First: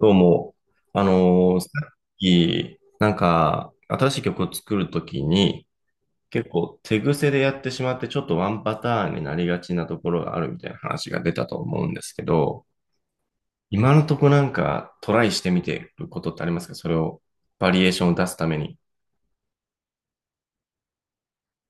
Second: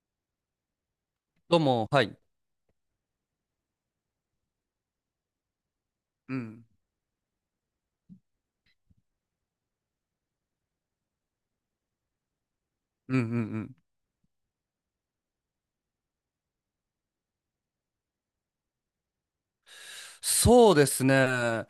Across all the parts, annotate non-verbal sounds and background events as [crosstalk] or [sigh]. どうも、あのどうーさっも、はい。き、新しい曲を作るときに、う結ん。構手癖でやってしまって、ちょっとワンパターンになりがちなところがあるみたいな話が出たと思うんですけど、うんうんうん。今のとこなんかトライしてみてることってありますかそれを、バリエーションを出すために。そうですね。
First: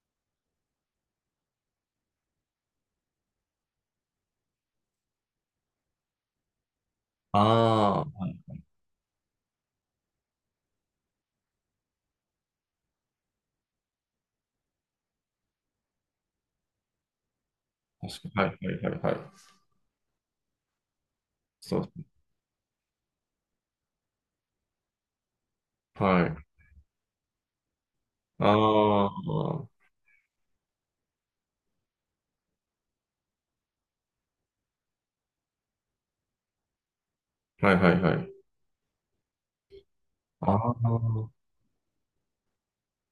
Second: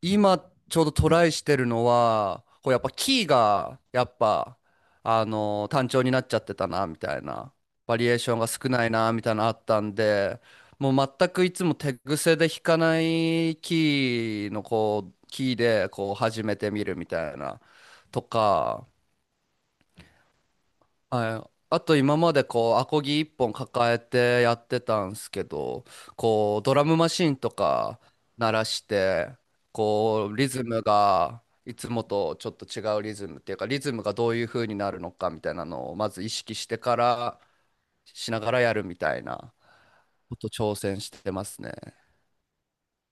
今、ちょうどトライしてるのは、こうやっぱキーが、やっぱ、単調になっちゃってたな、みたいな。バああ、リエーはションがい。少ないな、みたいなのあったんで、もう全くいつも手癖で弾かないキーの、こう、キーで、こう、始めてみるみたいな、と確かに。はい、か、はい、はい、はい。はい。そあとう。今までこうアコギ一本抱えてやってたんすけど、はい。こうドラムマシンとかあ鳴らしあ、て、はこうリズムがいつもとちょっと違うリズムっていうか、リズムがどういう風になるのかみたいなのをまず意識してからい、はい、はしない。がらやるみたいなことあ挑戦してあ。ますね。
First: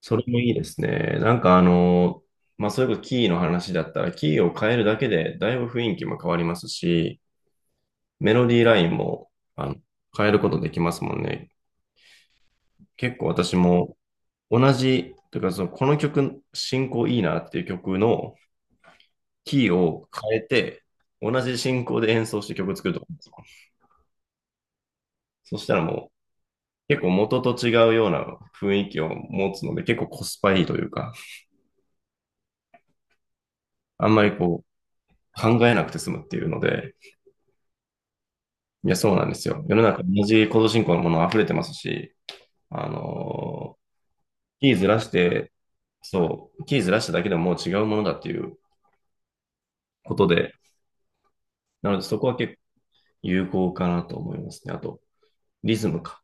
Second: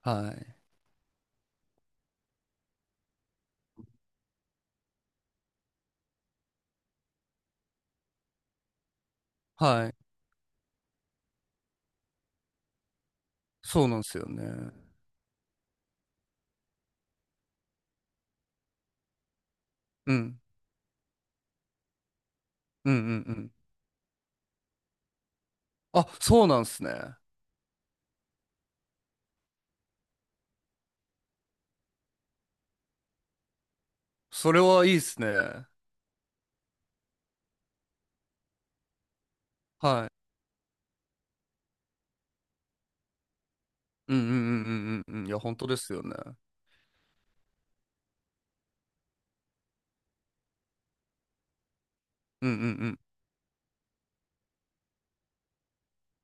それはもいいい。ですね。まあ、そういうことキーの話だったら、キーを変えるだけで、だいぶ雰囲気も変わりますし、メロディーラインも、あの、はい。変えることできますもんね。結構私そうもなんですよ同ね。じ、というか、その、この曲、進行いいなっていう曲のキーをう変ん。えて、同じ進行で演奏して曲作うるんうとかでんすうよ。ん。そしたらあ、もう、そうなんす結構ね。元と違うような雰囲気を持つので、結構コスパいいというか、あんまりそれこはいいっすう、考ね。えなくて済むっていうので、いや、そうなんですよ。世の中はい。同じコード進行のもの溢れてますし、あのーうんうんうキーずらんしうんうんうん。いや、て、本当ですよね。そう、キーずらしただけでももう違うものだっていうことで、なのでそこはうんう結構ん有効かなと思いますね。あと、リズムか。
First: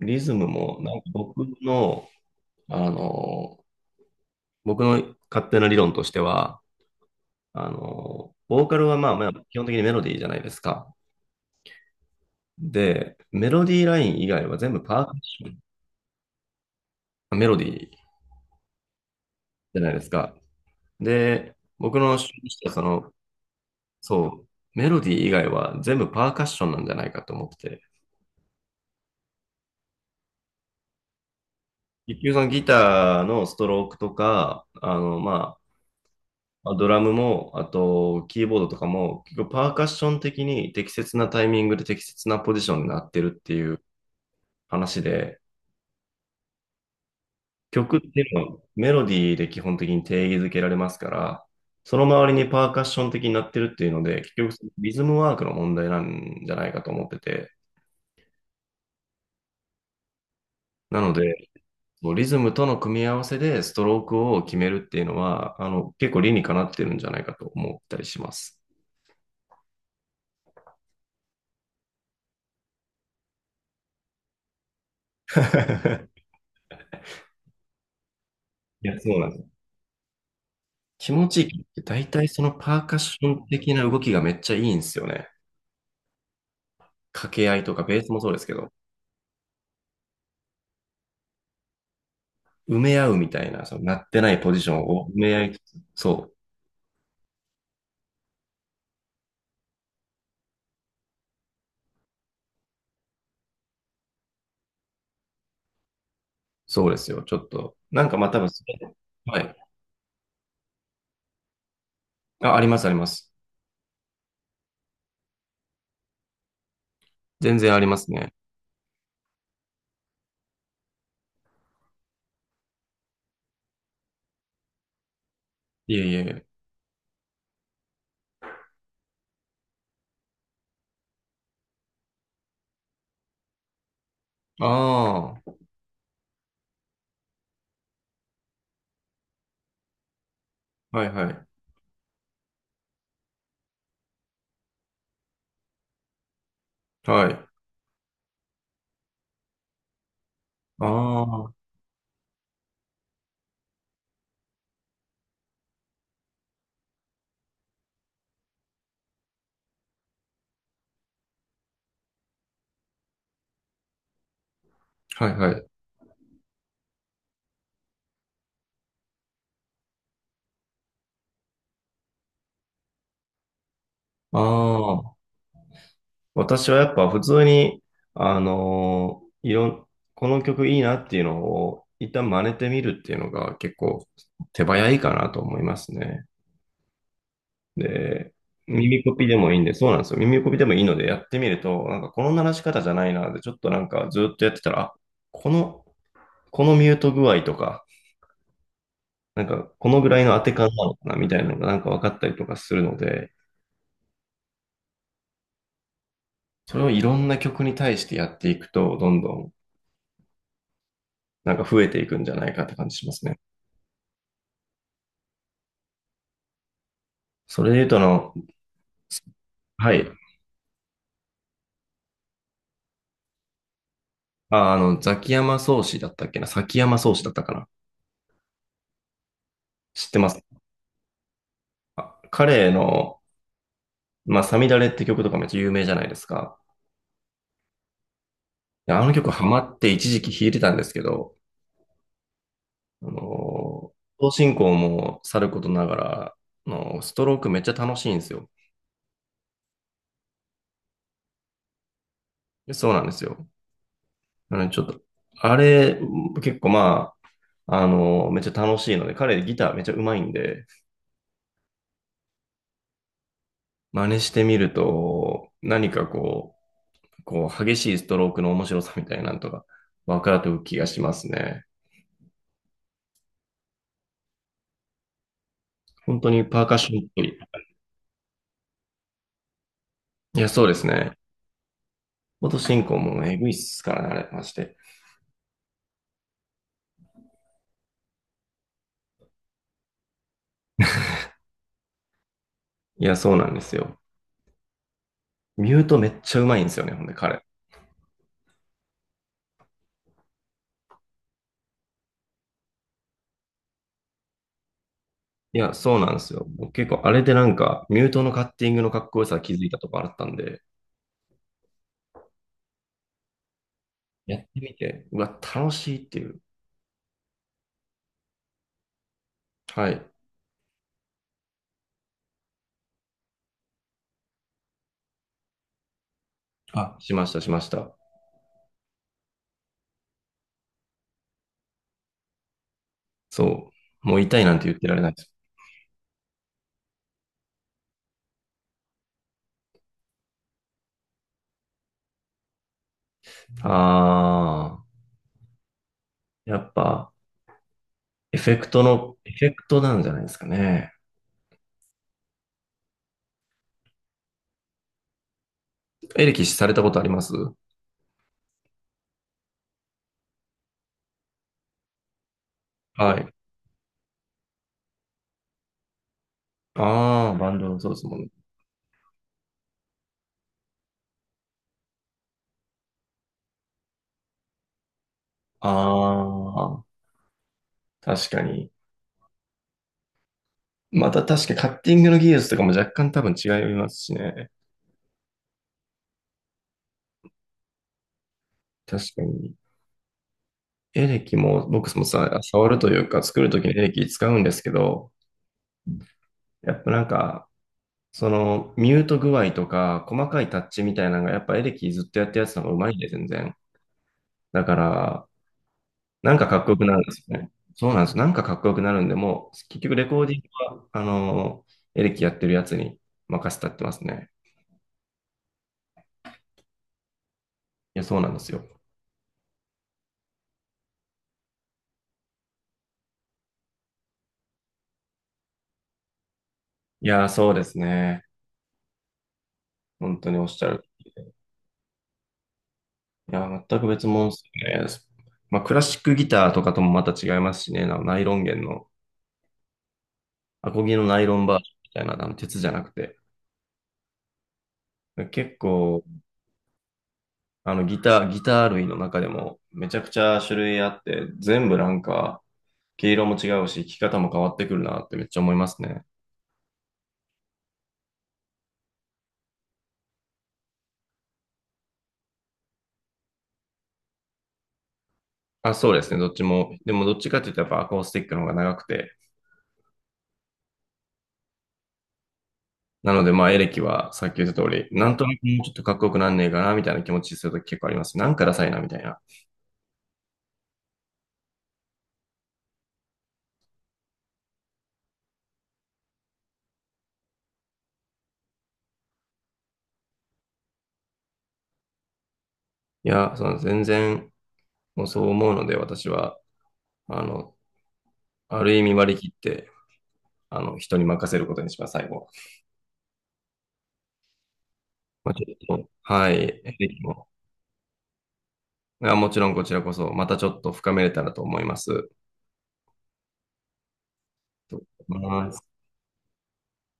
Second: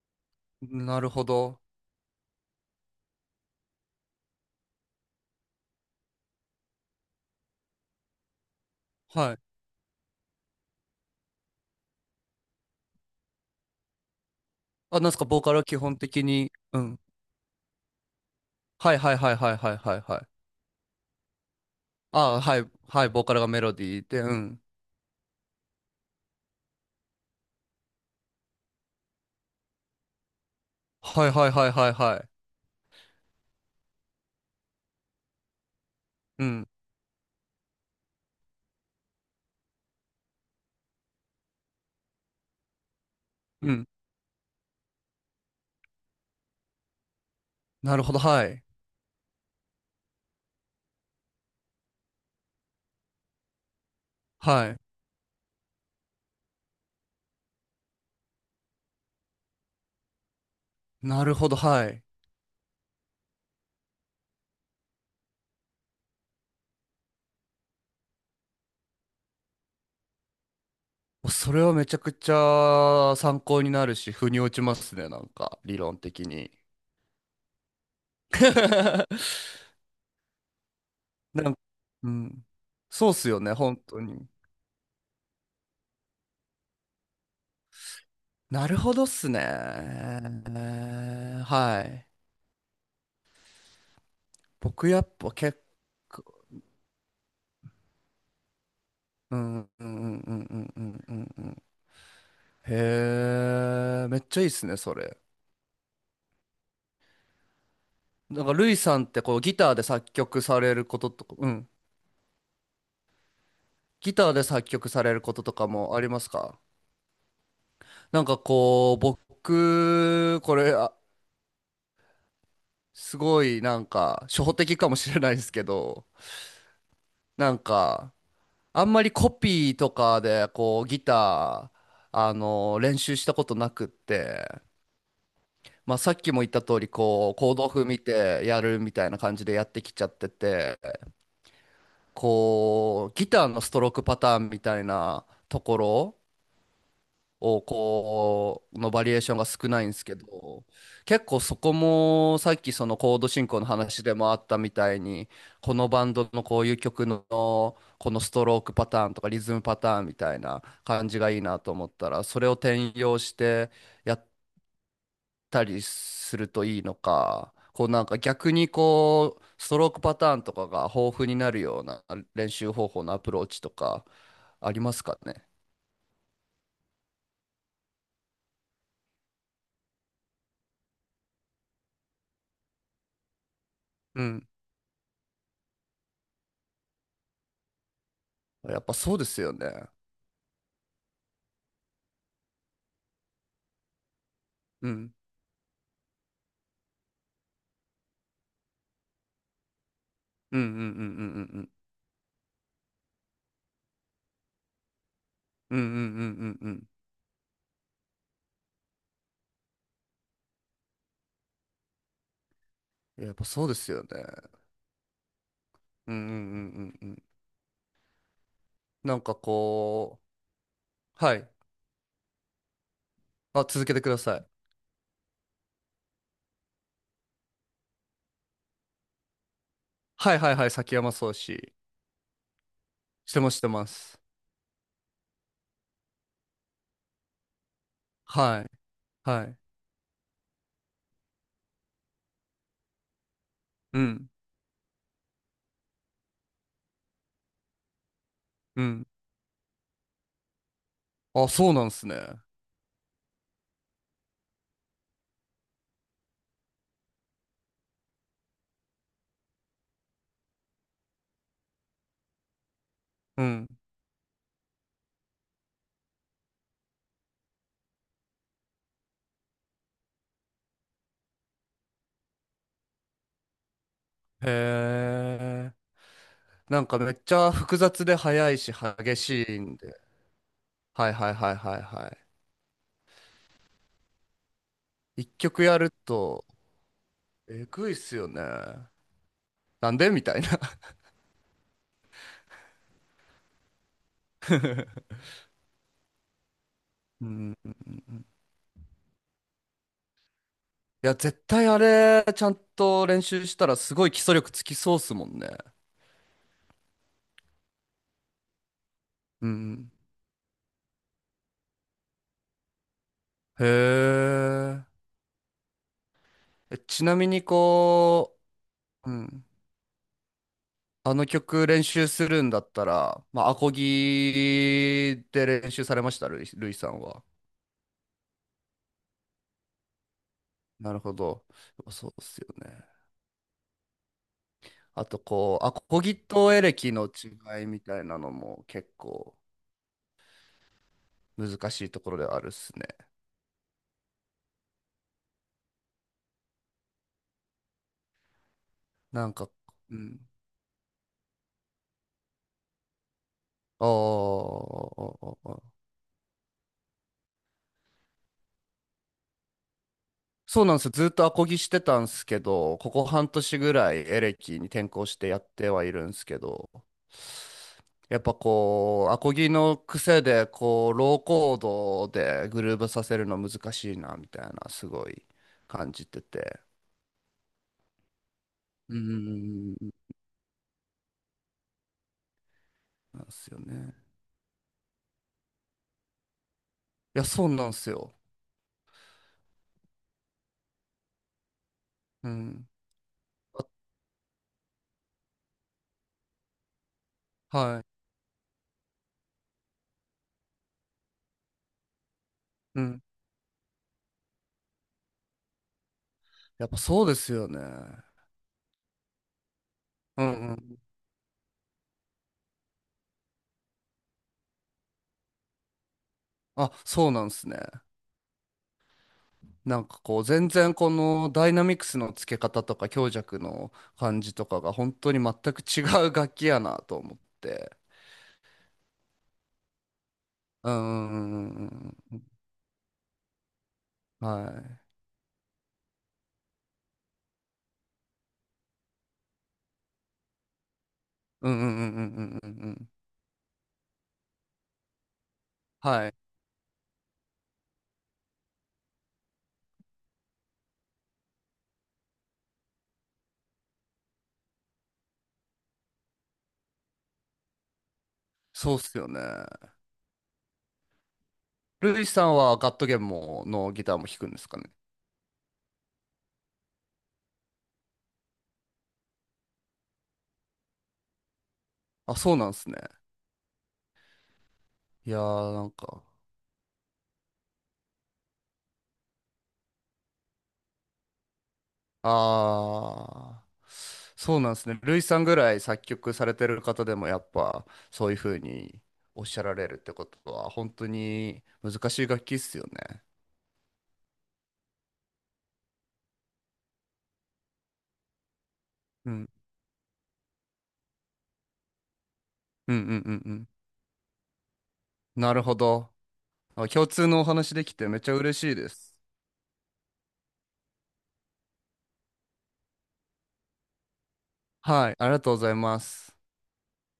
リズムうも、ん。なんなかるほ僕ど。の、あのー僕の勝手な理論としては、ボーカルはまあまあはい。基本的にメロディーじゃないですか。で、メロディーライン以外は全部あ、パーなんカッすか、ボーシカョルは基本的に、うん。ン、メロディーはいはいはいはいはいじゃないはでいすはい。か。で、僕の趣あ、味とはしい、たそはい、のボーカルがメロディーで、うそう、ん。メロディー以外は全部パーカッションなんじゃないかと思ってて。はいはいはいはいは結い。局そのギターのストロークとか、まうん。あ、ドラムも、あと、キーボードとかも、結局パーカッション的に適切なタイミングで適切なポジションになってるってういうん。話で、な曲っるほど、ていうはのはい。メロディーで基本的に定義づけられますから、その周りにパーカッション的になってるっていうので、結局そはのい。リズムワークの問題なんじゃないかと思ってて、なのなるほで、ど、はい。リズムとの組み合わせでストロークを決めるっていうのは、結構理にかなってるんじゃないかと思ったりします。それはめちゃくちゃ参考になるし、腑に落ちますね、なんか、理論的 [laughs] に。いや、そうなんですよ。[laughs] 気持ちないんかいって大う体そん。のパーカッそうっショすよンね、的本な動当きがに。めっちゃいいんですよね。掛け合いとかベースもそうですけなど、るほどっすね。はい。埋め合うみたいな、そのなってないポジション僕やをっ埋ぱめ合いつ結つ、そ構、う、うんうんうんうんうんうんうんうん。へえ、めっちゃいいっすね、それ。そうですよ。ちょっと、なんかまあ多なん分か、そルイれ、さんってこはう、ギい。ターで作曲されることとか、うん。あ、あります、あります。ギターで作曲されることとかもありますか。全然ありますなんね。かこう、僕、これ、あ、すごいなんか、初歩的かもしれないですけいど、えいえ。なんか、あんまりコピーとかでこうギター練習したことなくって、あまあ、さっきも言った通りこうコード譜見てやるみたいな感じでやってきちゃっててあ、はいはい。こうギターのストロークパターンみたいなところはい。をこうのバリエーションが少ないんですけど、あ結あ、構はそこもさっきそのコード進行の話でもあったみたいに、このバンドのこういう曲のこのストロークパターンとかリズムパターンみたいな感じがいいなと思ったらそれを転用してやっいはたい。りするといいのか、こうなんか逆にこうストロークパターンとかが豊富になるような練習方法のアプローチとかあありますかあ。ね。私はやっぱ普通に、あのーいろん、この曲いいなっていうのを一旦真似てみるっていうのが結構うん、手早いかなと思いますね。で、やっぱ耳そコうでピですもよいいんで、ね。そうなんですよ。耳コピでもいいのでやってみると、なんかこの鳴らし方じゃないなで、ちょっとなんかずっとやってたら、うあ、んこの、このミュート具合とか、なんかこのぐらいの当てうんうん感なのかなみたいなのうがんなんか分かったりとかするので、うんうんうんうんうんうんうんそれうをいろんな曲に対してやっていくと、どんどんなんか増えていくんじゃないかって感じしまん、すやっね。ぱそうですよね。うんうんうんうんうん。それで言うと、なんかはい。こう、はい。あ、続けてください。あ、ザキヤマ宗師だったっけな崎山宗師だったかな知ってまはいすはいはい、崎山壮志。あ彼の、してますしてます。まあ、サミダレって曲とかめっちゃ有名じゃないですか。はい。であの曲ハはい。マって一時期弾いてたんですけど、あの、うん。同進行もさることながら、ストロークめっちゃ楽しいんですよ。うん。あ、そうなんすね。でそうなんですよ。ちょっと、あれ、結構まあ、めっちゃ楽しいので、彼ギターめっちゃ上手いんで、うん。真似してみると、何かこう、こう、激しいストロークの面白さみたいなのとか、分かると気がしますね。へえ。本当にパーカッなんシかョンっめっぽちい。ゃ複雑で速いし激しいんで。いや、そうですはね。いはいはいはいは元進行もエグいっすからね、あれ、まして。い。一曲やると、えぐいっすよね。なんでみたいな。いや、そうなんですよ。ミュートめっちゃうまいんですよね、ほんで、[laughs] う彼。ん、いや、絶対あれ、ちゃんと練習したらすごい基礎力つきそうっすもんね。いや、そうなんですよ。僕結構、あれでなんか、ミュートのカッティングのかっこよさう気づいたとん。こあったんで、へやってみえ。て、うわ、楽しいっていう。えちなみにこう、うん。はい。あの曲練習するんだったら、まあ、アコギで練習されました、ルイ、ルイさあ、んしは。ました、しました。なるほど。そうっすよね。そう。もう痛いなんて言ってられあないとです。こう、アコギとエレキの違いみたいなのも結構難しいところではあるっすね。あやっぱ、なエんフか、ェクトうなんじゃん。ないですかね。ああ、エレキされたことありますそうなんですよ。ずっとアコギしてたんですけど、ここは半い。年ぐらいエレキに転向してやってはいるんですけど、ああ、バンドのそうですもやっんね。ぱこう、アコギの癖で、こう、ローコードでグルーヴさせるの難しいな、みたいな、すごいあ感じてて。あ、確かに。うん、また確かにカッティングの技術とかも若干な多んで分す違よいまね。すしね。いや、そうなんですよ。確かに。エレキも僕もうさ、触ん。るというか作るときにエレキ使うんですけど、やっぱなんか、はそのミュート具合とか細かいタッチみたいなのがやっぱエレキずっとやってるやつの方がうい。うまいんん。で全然。だから、なんかかっやっこよぱくなるんそうでですすよよね。ね。そうなんです。なんかかっこよくなるんで、もう、結局レコうーディングんうん。は、エレキやってるやつに任せたってますね。あ、そうなんですね。いや、そうなんですよ。なんかこう全然このダイナミクスの付け方とか強弱の感じとかが本当に全く違う楽器やなとい思っやー、そうでて。すね。本当におっしゃうる。んうんうんうんいやー、全く別うん。物はでい。すね。まあ、クラシックギターとかともまた違いますしね。あのナイロン弦の、アコギのナイロンうんバーうジョンんうみんたういんうな、んう鉄んじうゃなん。くて。結構、はい。ギター類の中でもめちゃくちゃ種類あって、全部なんか、毛色も違うし、弾き方も変わってくるなってめっちゃ思いますね。そうっすよね。ルイさんはガットゲームのギターも弾くんですかね。あ、そうですね、どっちも。でもどっちかって言ったらやっぱアコースティックの方が長くて、あ、そうなんですね。なのでまあエレキはさっき言った通り、ないんやとなくーもなうんちょっとかっか、こよくなんねえかなみたいな気持ちするとき結構あります。なんかダサいなみたいな。ああ、そうなんですね。ルイさんぐらい作曲されてる方でもやっぱそういうふうにおっしゃられるってことは本当に難しい楽器っすよね。いや、その全然もうそう思うので私は、あの、ある意味う割り切ん、って、人に任せることにします、最後は。うんうんうんうん。まなあ、るちょほっと、ど。はい、あ、エ共レキ通のおも話できてめっちゃ嬉しいです。がもちろんこちらこそまたちょっと深めれたらと思います。とはい、ありが思いとうござまいすます。